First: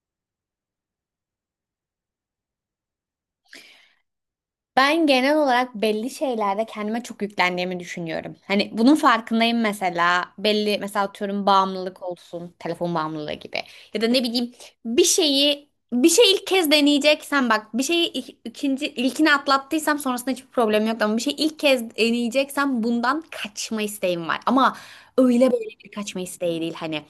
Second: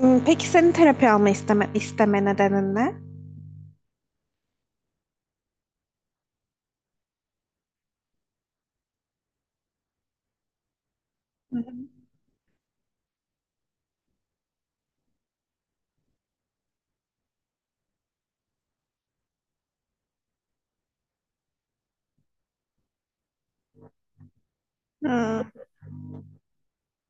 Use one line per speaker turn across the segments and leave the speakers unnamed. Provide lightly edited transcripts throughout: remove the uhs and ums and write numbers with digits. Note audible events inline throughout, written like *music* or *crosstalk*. Hmm, Peki senin terapi alma isteme nedenin ne?
Ben genel olarak belli şeylerde kendime çok yüklendiğimi düşünüyorum. Hani bunun farkındayım mesela. Belli mesela atıyorum bağımlılık olsun, telefon bağımlılığı gibi. Ya da ne bileyim bir şeyi bir şey ilk kez deneyeceksen bak bir şeyi ikinci ilkini atlattıysam sonrasında hiçbir problem yok, ama bir şey ilk kez deneyeceksem bundan kaçma isteğim var. Ama
Hmm,
öyle böyle bir kaçma isteği değil hani.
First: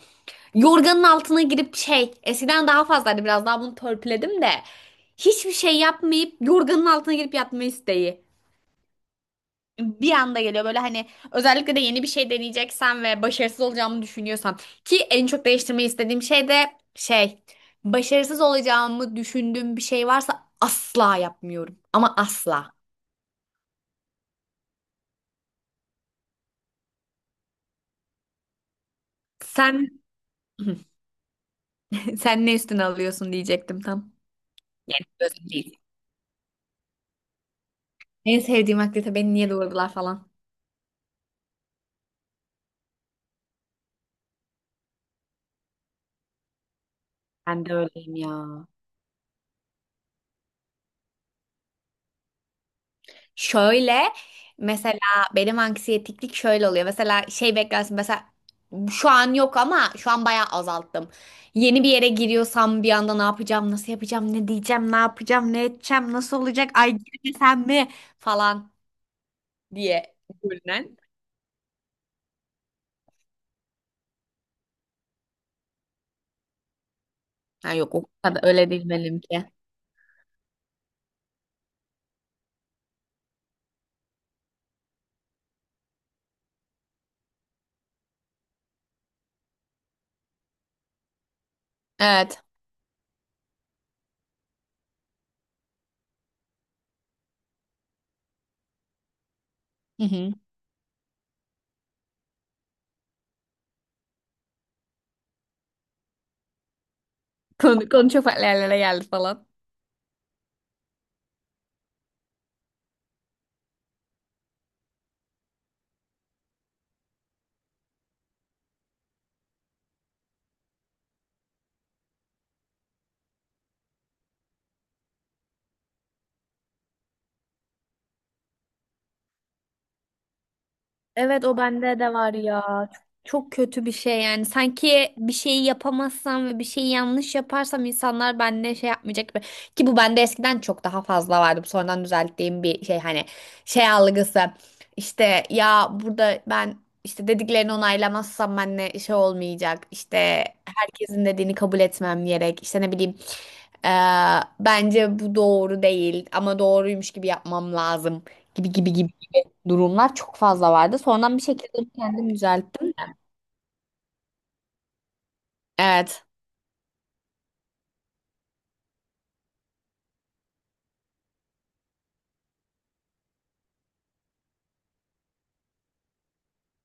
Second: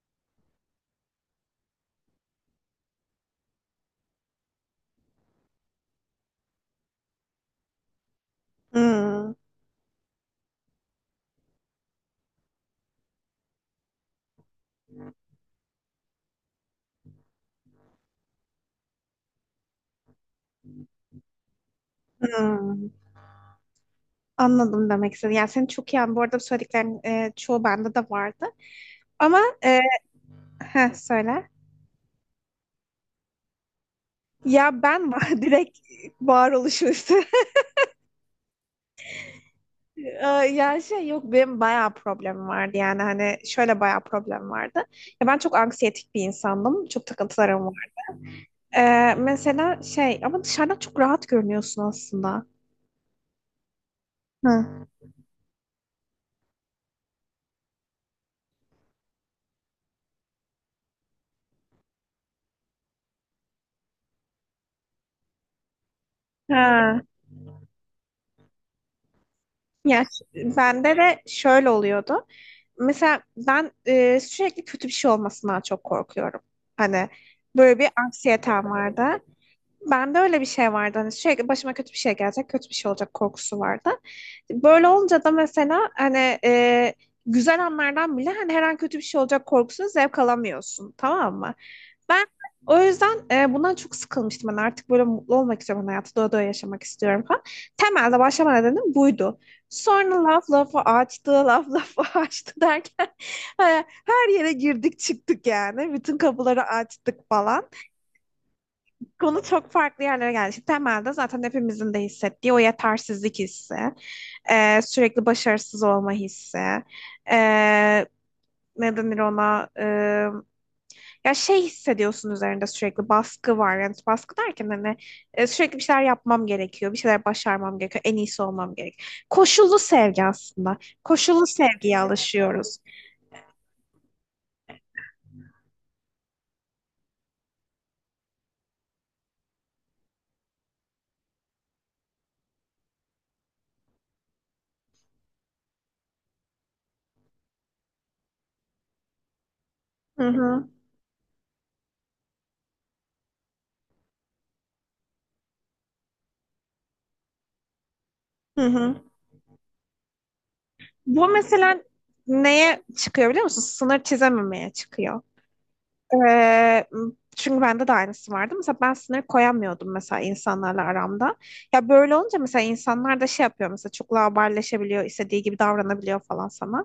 Yorganın altına girip şey, eskiden daha fazlaydı, biraz daha bunu törpüledim de. Hiçbir şey yapmayıp yorganın altına girip yatma isteği.
hmm,
Bir anda geliyor böyle hani, özellikle de yeni bir şey deneyeceksen ve başarısız olacağımı düşünüyorsam ki en çok değiştirmeyi istediğim şey de şey, başarısız olacağımı düşündüğüm bir şey varsa asla yapmıyorum, ama asla.
hmm. Anladım demek istedim. Yani seni çok iyi anlıyorum. Bu arada söylediklerin çoğu bende de vardı. Ama
Sen *laughs*
söyle.
sen ne üstüne alıyorsun diyecektim tam.
Ya
Yani
ben *laughs*
özel değil.
direkt varoluşu üstü.
En sevdiğim aktivite beni niye doğurdular
Ee,
falan.
*laughs* Ya şey yok benim bayağı problemim vardı yani hani şöyle bayağı problem vardı. Ya ben çok anksiyetik bir insandım. Çok
Ben
takıntılarım
de
var.
öyleyim ya.
Mesela şey ama dışarıdan çok rahat görünüyorsun aslında.
Şöyle,
Hı.
mesela benim anksiyetiklik şöyle oluyor. Mesela şey beklersin, mesela şu an yok ama şu an bayağı azalttım. Yeni bir yere giriyorsam bir anda ne yapacağım, nasıl yapacağım, ne diyeceğim, ne yapacağım, ne edeceğim, nasıl olacak, ay
Ha.
girmesem mi falan diye
Ya ş- bende
düşünen.
de şöyle oluyordu. Mesela ben sürekli kötü bir şey olmasından çok korkuyorum. Hani
Ha
böyle bir
yok, o kadar
anksiyetem
öyle değil
vardı.
benimki.
Bende öyle bir şey vardı. Hani sürekli başıma kötü bir şey gelecek, kötü bir şey olacak korkusu vardı. Böyle olunca da mesela hani güzel anlardan bile hani her an kötü bir şey olacak korkusunu zevk alamıyorsun. Tamam mı? Ben
Evet.
o yüzden bundan çok sıkılmıştım. Ben artık böyle mutlu olmak istiyorum. Ben hayatı doya doya yaşamak istiyorum falan. Temelde başlama nedenim buydu.
Hı
Sonra
hı.
laf lafı açtı, laf lafı *laughs* açtı derken e, her yere girdik çıktık yani. Bütün kapıları açtık falan.
Konu çok farklı yerlere geldi
Konu
falan.
çok farklı yerlere geldi. Şimdi temelde zaten hepimizin de hissettiği o yetersizlik hissi, sürekli başarısız olma hissi, e, ne denir ona, ya şey hissediyorsun üzerinde sürekli baskı var. Yani baskı derken hani sürekli bir şeyler yapmam gerekiyor, bir şeyler başarmam gerekiyor, en iyisi olmam gerekiyor. Koşullu sevgi aslında.
Evet,
Koşullu
o
sevgiye
bende de var ya.
alışıyoruz.
Çok, çok kötü bir şey yani. Sanki bir şeyi yapamazsam ve bir şeyi yanlış yaparsam insanlar benimle şey yapmayacak gibi. Ki bu bende eskiden çok daha fazla vardı. Bu sonradan düzelttiğim bir şey, hani şey algısı. İşte ya burada ben, işte dediklerini onaylamazsam benimle şey olmayacak.
Hı
İşte
hı.
herkesin dediğini kabul etmem gerek. İşte ne bileyim eee, bence bu doğru değil ama doğruymuş gibi yapmam lazım,
Hı
gibi gibi
hı.
gibi durumlar çok fazla vardı.
Bu
Sonradan bir şekilde
mesela
onu kendim
neye
düzelttim.
çıkıyor biliyor musun? Sınır çizememeye çıkıyor.
Evet.
Ee, çünkü bende de aynısı vardı. Mesela ben sınır koyamıyordum mesela insanlarla aramda. Ya böyle olunca mesela insanlar da şey yapıyor mesela çok laubalileşebiliyor, istediği gibi davranabiliyor falan sana.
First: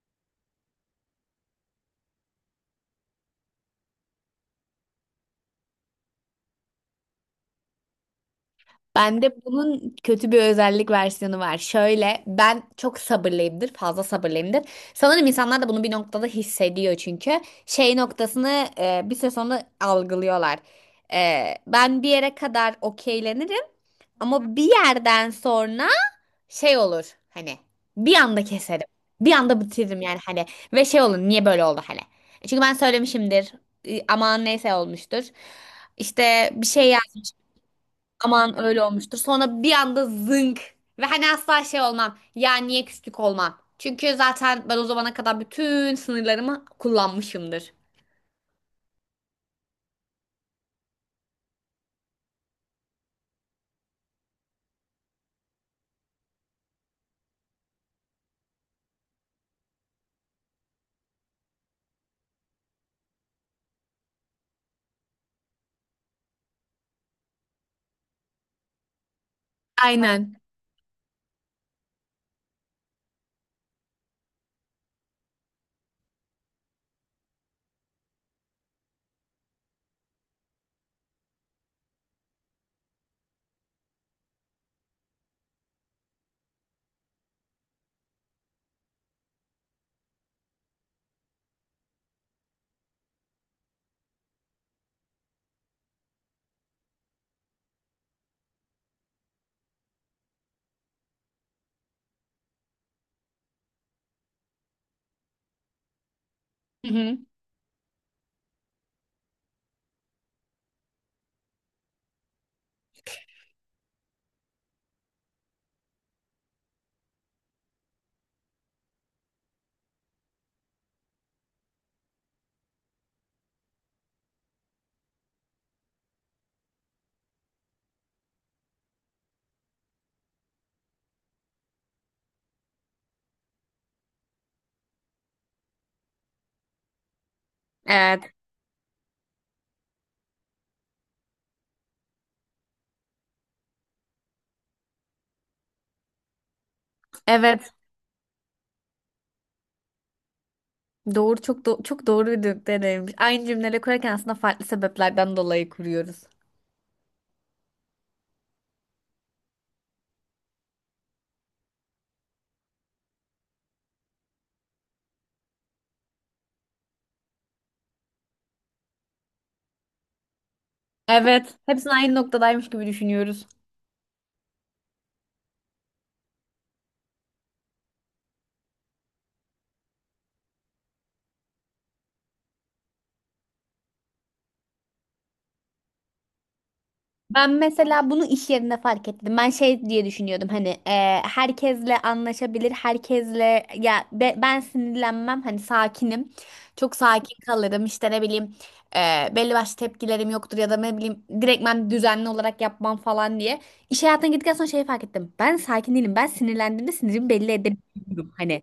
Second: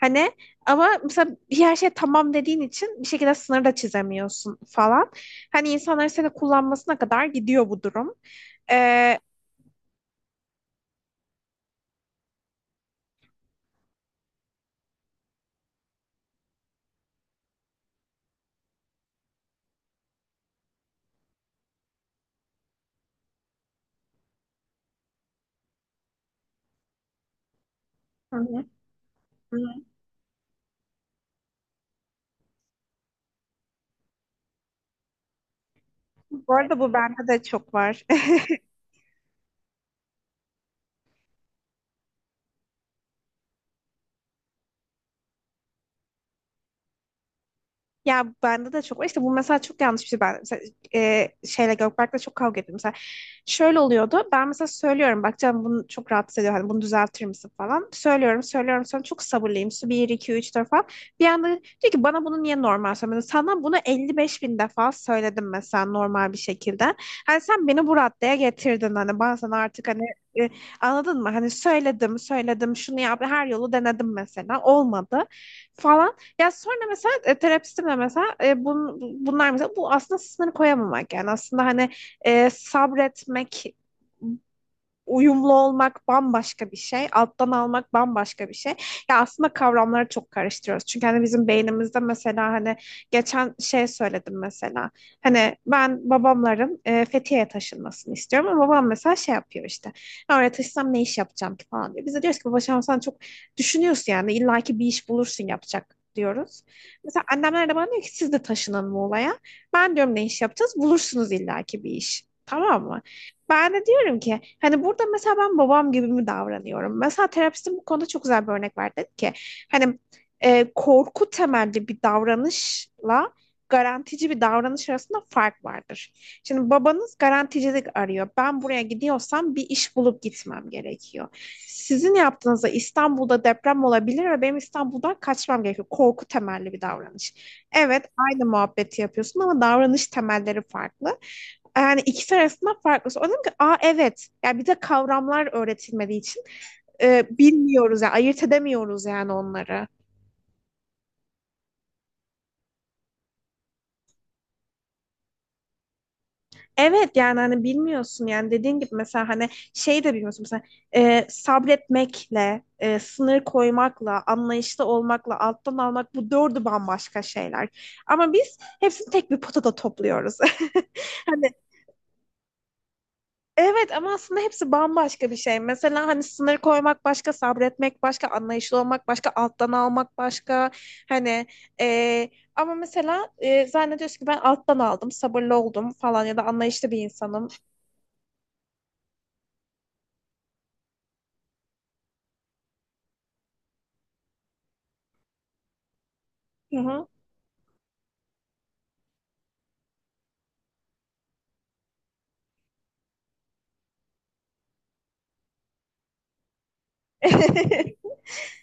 Hani ama mesela bir her şey tamam dediğin için bir şekilde sınır da çizemiyorsun falan. Hani insanların seni kullanmasına kadar gidiyor bu durum.
Bende bunun kötü bir özellik versiyonu var. Şöyle, ben çok sabırlıyımdır. Fazla sabırlıyımdır. Sanırım insanlar da bunu bir noktada hissediyor çünkü. Şey noktasını bir süre sonra algılıyorlar. E, ben bir yere kadar okeylenirim. Ama bir yerden sonra şey olur hani, bir
Hı
anda
hı.
keserim. Bir
Hı hı.
anda bitiririm yani hani, ve şey olur, niye böyle oldu hani. E, çünkü ben söylemişimdir, aman neyse olmuştur. İşte
Bu
bir
arada
şey
bu bende
yazmış,
de çok var.
aman öyle olmuştur. Sonra bir anda zınk, ve hani asla şey olmam ya, niye küslük olmam. Çünkü zaten ben o zamana kadar bütün sınırlarımı kullanmışımdır.
Ya bende de çok var. İşte bu mesela çok yanlış bir şey. Ben mesela, şeyle Gökberk'le çok kavga ettim. Mesela şöyle oluyordu. Ben mesela söylüyorum. Bak canım bunu çok rahatsız ediyor. Hani bunu düzeltir misin falan. Söylüyorum, söylüyorum. Sonra çok sabırlıyım. Su bir 2 3 4 falan. Bir anda diyor ki bana bunu niye normal söylemedin? Sana bunu 55 bin defa söyledim mesela normal bir şekilde. Hani sen beni bu raddeye getirdin. Hani ben sana artık hani
Aynen.
e, anladın mı? Hani söyledim, söyledim. Şunu yap. Her yolu denedim mesela. Olmadı falan. Ya sonra mesela terapistimle mesela bunlar mesela bu aslında sınır koyamamak yani aslında hani sabretmek uyumlu olmak bambaşka bir şey, alttan almak bambaşka bir şey. Ya aslında kavramları çok karıştırıyoruz. Çünkü hani bizim beynimizde mesela hani geçen şey söyledim mesela. Hani ben babamların Fethiye'ye taşınmasını istiyorum ama babam mesela şey yapıyor işte. "Ya oraya taşısam ne iş yapacağım ki falan diyor. Biz de diyoruz ki babacığım sen çok düşünüyorsun yani illaki bir iş bulursun yapacak diyoruz.
Hı hı.
Mesela annemler de bana diyor ki siz de taşının Muğla'ya. Ben diyorum ne iş yapacağız? Bulursunuz illaki bir iş. Tamam mı? Ben de diyorum ki hani burada mesela ben babam gibi mi davranıyorum? Mesela terapistim bu konuda çok güzel bir örnek verdi. Dedi ki hani korku temelli bir davranışla garantici bir davranış arasında fark vardır. Şimdi babanız garanticilik arıyor. Ben buraya gidiyorsam bir iş bulup gitmem gerekiyor. Sizin yaptığınızda İstanbul'da deprem olabilir ve benim İstanbul'dan kaçmam gerekiyor. Korku temelli bir davranış. Evet,
Evet.
aynı muhabbeti yapıyorsun ama davranış temelleri farklı. Yani ikisi arasında farklı. Sonra dedim ki aa evet. Yani bir de kavramlar öğretilmediği için
Evet.
bilmiyoruz yani ayırt edemiyoruz yani onları.
Doğru, çok çok doğru bir deneyimmiş. Aynı cümleleri kurarken aslında farklı sebeplerden dolayı kuruyoruz.
Evet yani hani bilmiyorsun yani dediğin gibi mesela hani şey de bilmiyorsun mesela sabretmekle, sınır koymakla, anlayışlı olmakla, alttan almak bu dördü bambaşka şeyler. Ama biz hepsini tek bir potada topluyoruz. *laughs* Hani
Evet. Hepsini aynı noktadaymış gibi düşünüyoruz.
evet ama aslında hepsi bambaşka bir şey. Mesela hani sınır koymak başka, sabretmek başka, anlayışlı olmak başka, alttan almak başka. Hani eee, ama mesela zannediyorsun ki ben alttan aldım, sabırlı oldum falan ya da anlayışlı bir insanım.
Ben mesela bunu iş yerinde fark ettim. Ben şey diye düşünüyordum hani, herkesle anlaşabilir, herkesle ya ben sinirlenmem hani, sakinim.
Hı
Çok
hı.
sakin kalırım işte, ne bileyim belli başlı tepkilerim yoktur ya da ne bileyim direktmen düzenli olarak yapmam falan diye. İş hayatına gittikten sonra şeyi fark ettim. Ben sakin değilim. Ben sinirlendiğimde sinirimi belli
*laughs*
edebiliyorum hani.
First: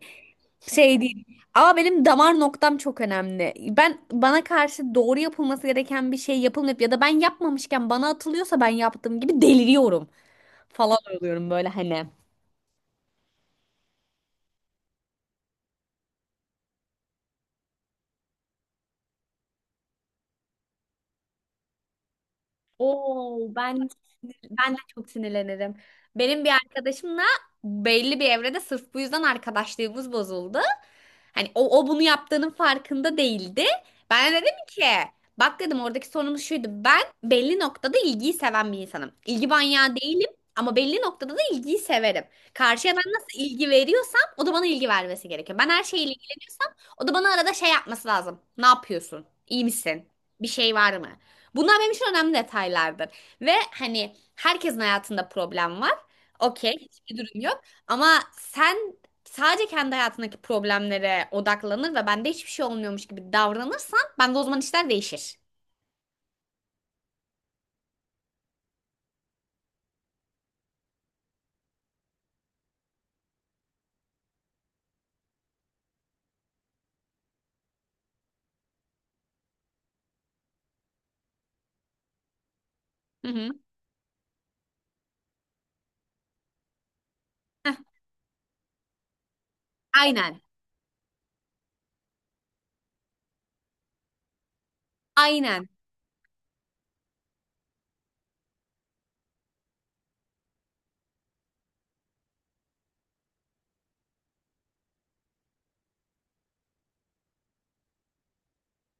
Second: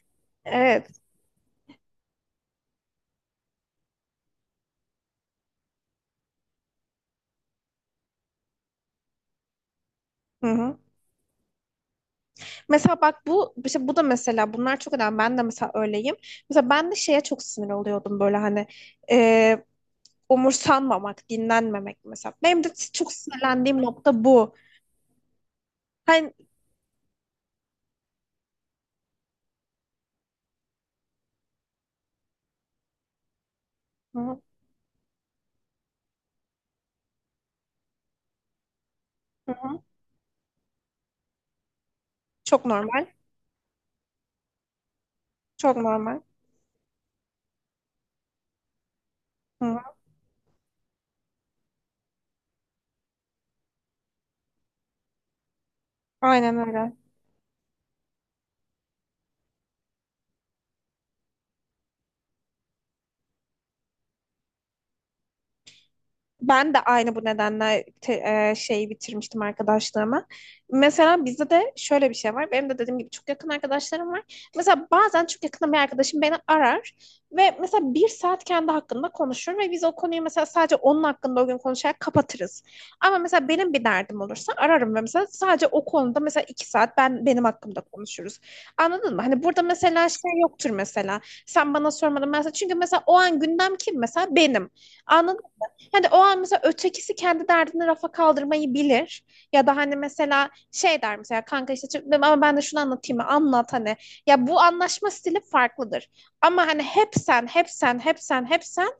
Şey
Evet.
değil. Ama benim damar noktam çok önemli. Ben bana karşı doğru yapılması gereken bir şey yapılmayıp ya da ben yapmamışken bana atılıyorsa ben yaptığım gibi deliriyorum
Hı hı.
falan oluyorum böyle hani.
Mesela bak bu işte bu da mesela bunlar çok önemli. Ben de mesela öyleyim. Mesela ben de şeye çok sinir oluyordum böyle hani e, umursanmamak, dinlenmemek mesela. Benim de çok
Oo
sinirlendiğim
ben
nokta bu.
ben de çok sinirlenirim.
Hani,
Benim bir arkadaşımla belli bir evrede sırf bu yüzden arkadaşlığımız bozuldu. Hani o bunu yaptığının farkında değildi.
hı
Ben de
hı,
dedim ki bak dedim, oradaki sorunumuz şuydu. Ben belli noktada ilgiyi seven bir insanım. İlgi
hı hı.
manyağı değilim ama belli noktada da ilgiyi severim.
Çok
Karşıya
normal.
ben nasıl ilgi veriyorsam o da bana ilgi vermesi gerekiyor. Ben
Çok
her şeyle
normal.
ilgileniyorsam o da bana arada şey yapması lazım. Ne yapıyorsun? İyi
Hı hı.
misin? Bir şey var mı? Bunlar benim için önemli detaylardır. Ve hani herkesin hayatında problem var.
Aynen
Okey,
öyle.
hiçbir durum yok. Ama sen sadece kendi hayatındaki problemlere odaklanır ve bende hiçbir şey olmuyormuş gibi davranırsan bende o zaman işler değişir.
Ben de aynı bu nedenle şeyi bitirmiştim arkadaşlığımı. Mesela bizde de şöyle bir şey var. Benim de dediğim gibi çok yakın arkadaşlarım var. Mesela bazen çok yakın bir arkadaşım beni arar ve mesela bir saat kendi hakkında konuşur ve biz o konuyu mesela sadece onun hakkında o gün konuşarak kapatırız. Ama
Hı
mesela
hı.
benim bir derdim olursa ararım ve mesela sadece o konuda mesela iki saat ben benim
Heh,
hakkımda konuşuruz. Anladın mı? Hani burada mesela şey
aynen.
yoktur mesela. Sen bana sormadın mesela. Çünkü mesela o an gündem kim mesela? Benim.
Aynen.
Hani o an mesela ötekisi kendi derdini rafa kaldırmayı bilir. Ya da hani mesela şey der mesela kanka işte ama ben de şunu anlatayım mı? Anlat hani. Ya bu anlaşma stili farklıdır. Ama hani hep sen, hep sen, hep sen, hep sen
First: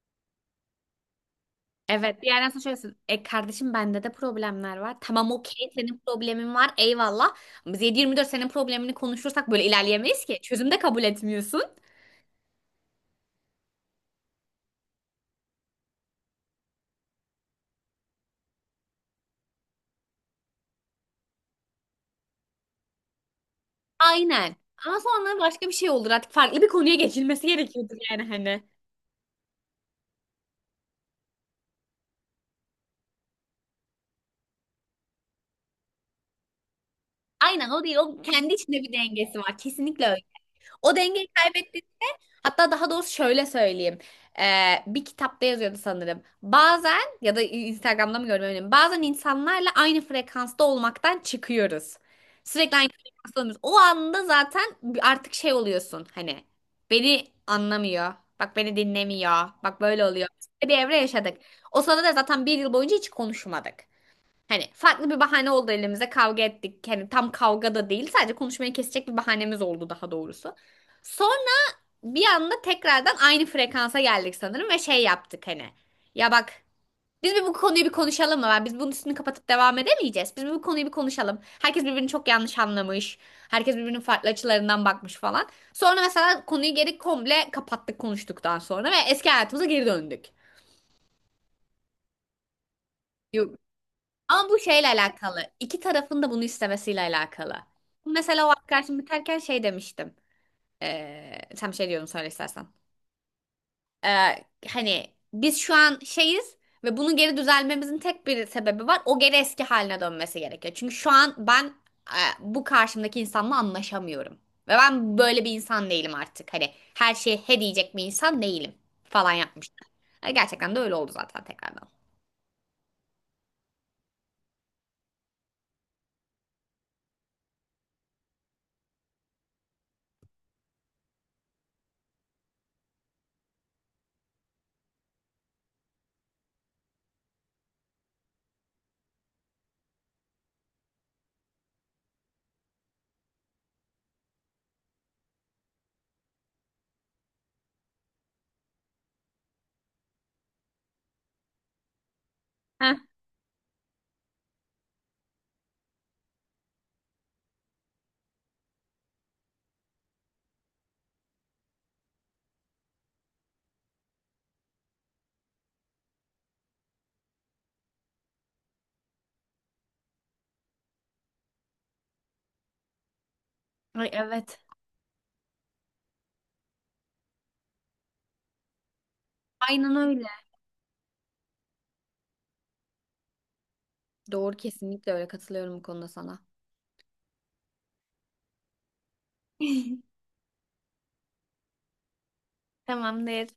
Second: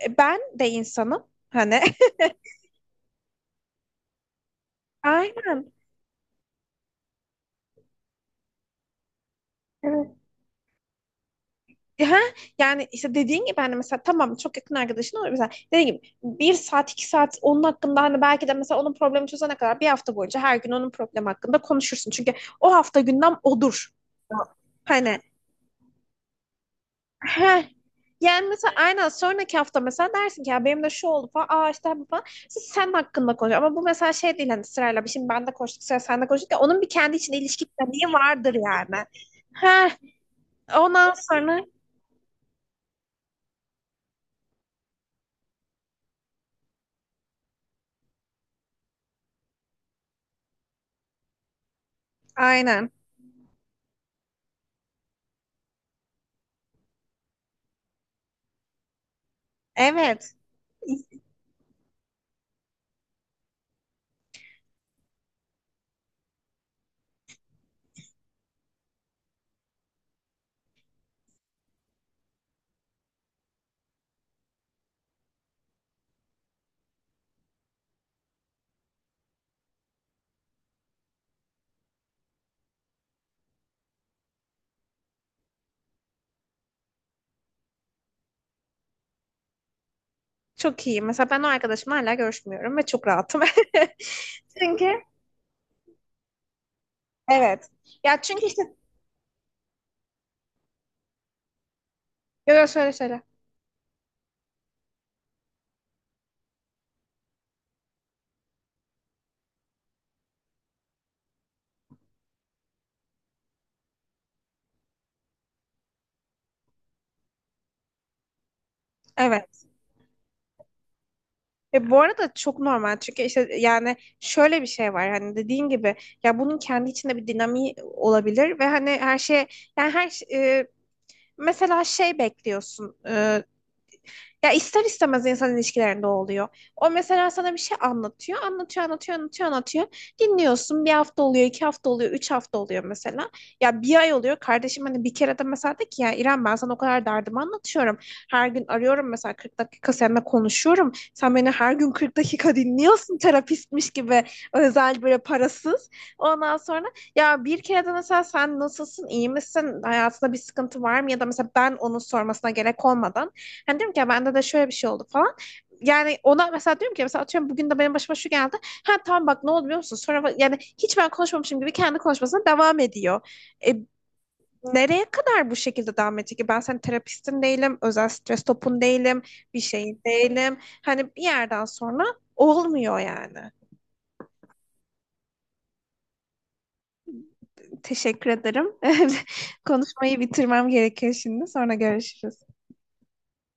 ben de insanım. Hani
Evet. Bir yerden sonra şöyle söylüyorsun, E kardeşim, bende de problemler var.
*laughs*
Tamam, okey,
aynen.
senin problemin var. Eyvallah. Ama biz 7-24 senin problemini konuşursak böyle
Evet.
ilerleyemeyiz ki. Çözüm de kabul etmiyorsun.
Ha, yani işte dediğin gibi hani mesela tamam çok yakın arkadaşın olur mesela dediğin gibi bir saat iki saat onun hakkında hani belki de mesela onun problemi çözene kadar bir hafta boyunca her gün onun problemi hakkında konuşursun. Çünkü o hafta gündem odur.
Aynen. Ama
Hani
sonra başka bir şey olur, artık farklı bir konuya geçilmesi
heh.
gerekiyordur yani
yani
hani.
mesela aynen sonraki hafta mesela dersin ki ya benim de şu oldu falan. Aa işte bu falan. Siz sen hakkında konuşuyor. Ama bu mesela şey değil hani sırayla bir şimdi ben de konuştuk sıra sen de konuştuk ya onun bir kendi içinde ilişki
Aynen, o değil.
dinamiği
O kendi
vardır
içinde bir
yani.
dengesi var.
Heh.
Kesinlikle öyle. O
Ondan
dengeyi
sonra
kaybettiğinde, hatta daha doğrusu şöyle söyleyeyim. Bir kitapta yazıyordu sanırım. Bazen, ya da Instagram'da mı görmüyorum. Bazen insanlarla aynı frekansta olmaktan çıkıyoruz. Sürekli aynı
aynen.
frekansta olmuyoruz. O anda zaten artık şey oluyorsun hani, beni anlamıyor. Bak beni dinlemiyor. Bak böyle oluyor.
Evet.
Bir evre yaşadık. O sırada da zaten bir yıl boyunca hiç konuşmadık. Hani farklı bir bahane oldu elimize, kavga ettik. Hani tam kavga da değil, sadece konuşmayı kesecek bir bahanemiz oldu daha doğrusu. Sonra bir anda tekrardan aynı frekansa geldik sanırım ve şey yaptık hani. Ya bak, biz bir bu konuyu bir konuşalım mı? Biz bunun üstünü kapatıp devam edemeyeceğiz. Biz bir bu konuyu bir konuşalım. Herkes birbirini çok yanlış anlamış. Herkes birbirinin farklı açılarından bakmış falan. Sonra mesela konuyu geri komple kapattık konuştuktan sonra ve eski hayatımıza geri döndük.
Çok iyi. Mesela ben o arkadaşımla hala görüşmüyorum ve çok rahatım. *laughs*
Ama bu
Çünkü
şeyle alakalı. İki tarafın da bunu istemesiyle alakalı.
evet. Ya
Mesela
çünkü
o
işte
arkadaşım biterken şey demiştim. Sen bir şey diyordun, söyle
yo yo
istersen.
söyle söyle.
Hani biz şu an şeyiz ve bunun geri düzelmemizin tek bir sebebi var. O geri eski haline dönmesi gerekiyor. Çünkü şu an ben, bu karşımdaki insanla anlaşamıyorum. Ve ben böyle bir insan değilim artık. Hani her şeye he diyecek bir insan değilim falan
Evet.
yapmıştım. E, gerçekten de öyle oldu zaten tekrardan.
E bu arada çok normal çünkü işte yani şöyle bir şey var hani dediğin gibi ya bunun kendi içinde bir dinamiği olabilir ve hani her şeye yani mesela şey bekliyorsun ya ister istemez insan ilişkilerinde oluyor. O mesela sana bir şey anlatıyor, anlatıyor, anlatıyor, anlatıyor, anlatıyor. Dinliyorsun bir hafta oluyor, 2 hafta oluyor, 3 hafta oluyor mesela. Ya bir ay oluyor. Kardeşim hani bir kere de mesela de ki ya İrem ben sana o kadar derdimi anlatıyorum. Her gün arıyorum mesela 40 dakika seninle konuşuyorum. Sen beni her gün 40 dakika
Heh.
dinliyorsun terapistmiş gibi özel böyle parasız. Ondan sonra ya bir kere de mesela sen nasılsın, iyi misin, hayatında bir sıkıntı var mı? Ya da mesela ben onun sormasına gerek olmadan hani diyorum ki ya bende de şöyle bir şey oldu falan. Yani ona mesela diyorum ki mesela atıyorum bugün de benim başıma şu geldi. Ha tamam bak ne oldu biliyor musun? Sonra yani hiç ben konuşmamışım gibi kendi konuşmasına devam ediyor. E,
Ay evet.
nereye kadar bu şekilde devam edecek ki? Ben senin terapistin değilim, özel stres topun değilim, bir
Aynen
şeyin
öyle.
değilim. Hani bir yerden sonra olmuyor yani.
Doğru, kesinlikle öyle, katılıyorum bu konuda sana.
Teşekkür ederim. *laughs* Konuşmayı
*laughs*
bitirmem gerekiyor şimdi. Sonra görüşürüz.
Tamamdır.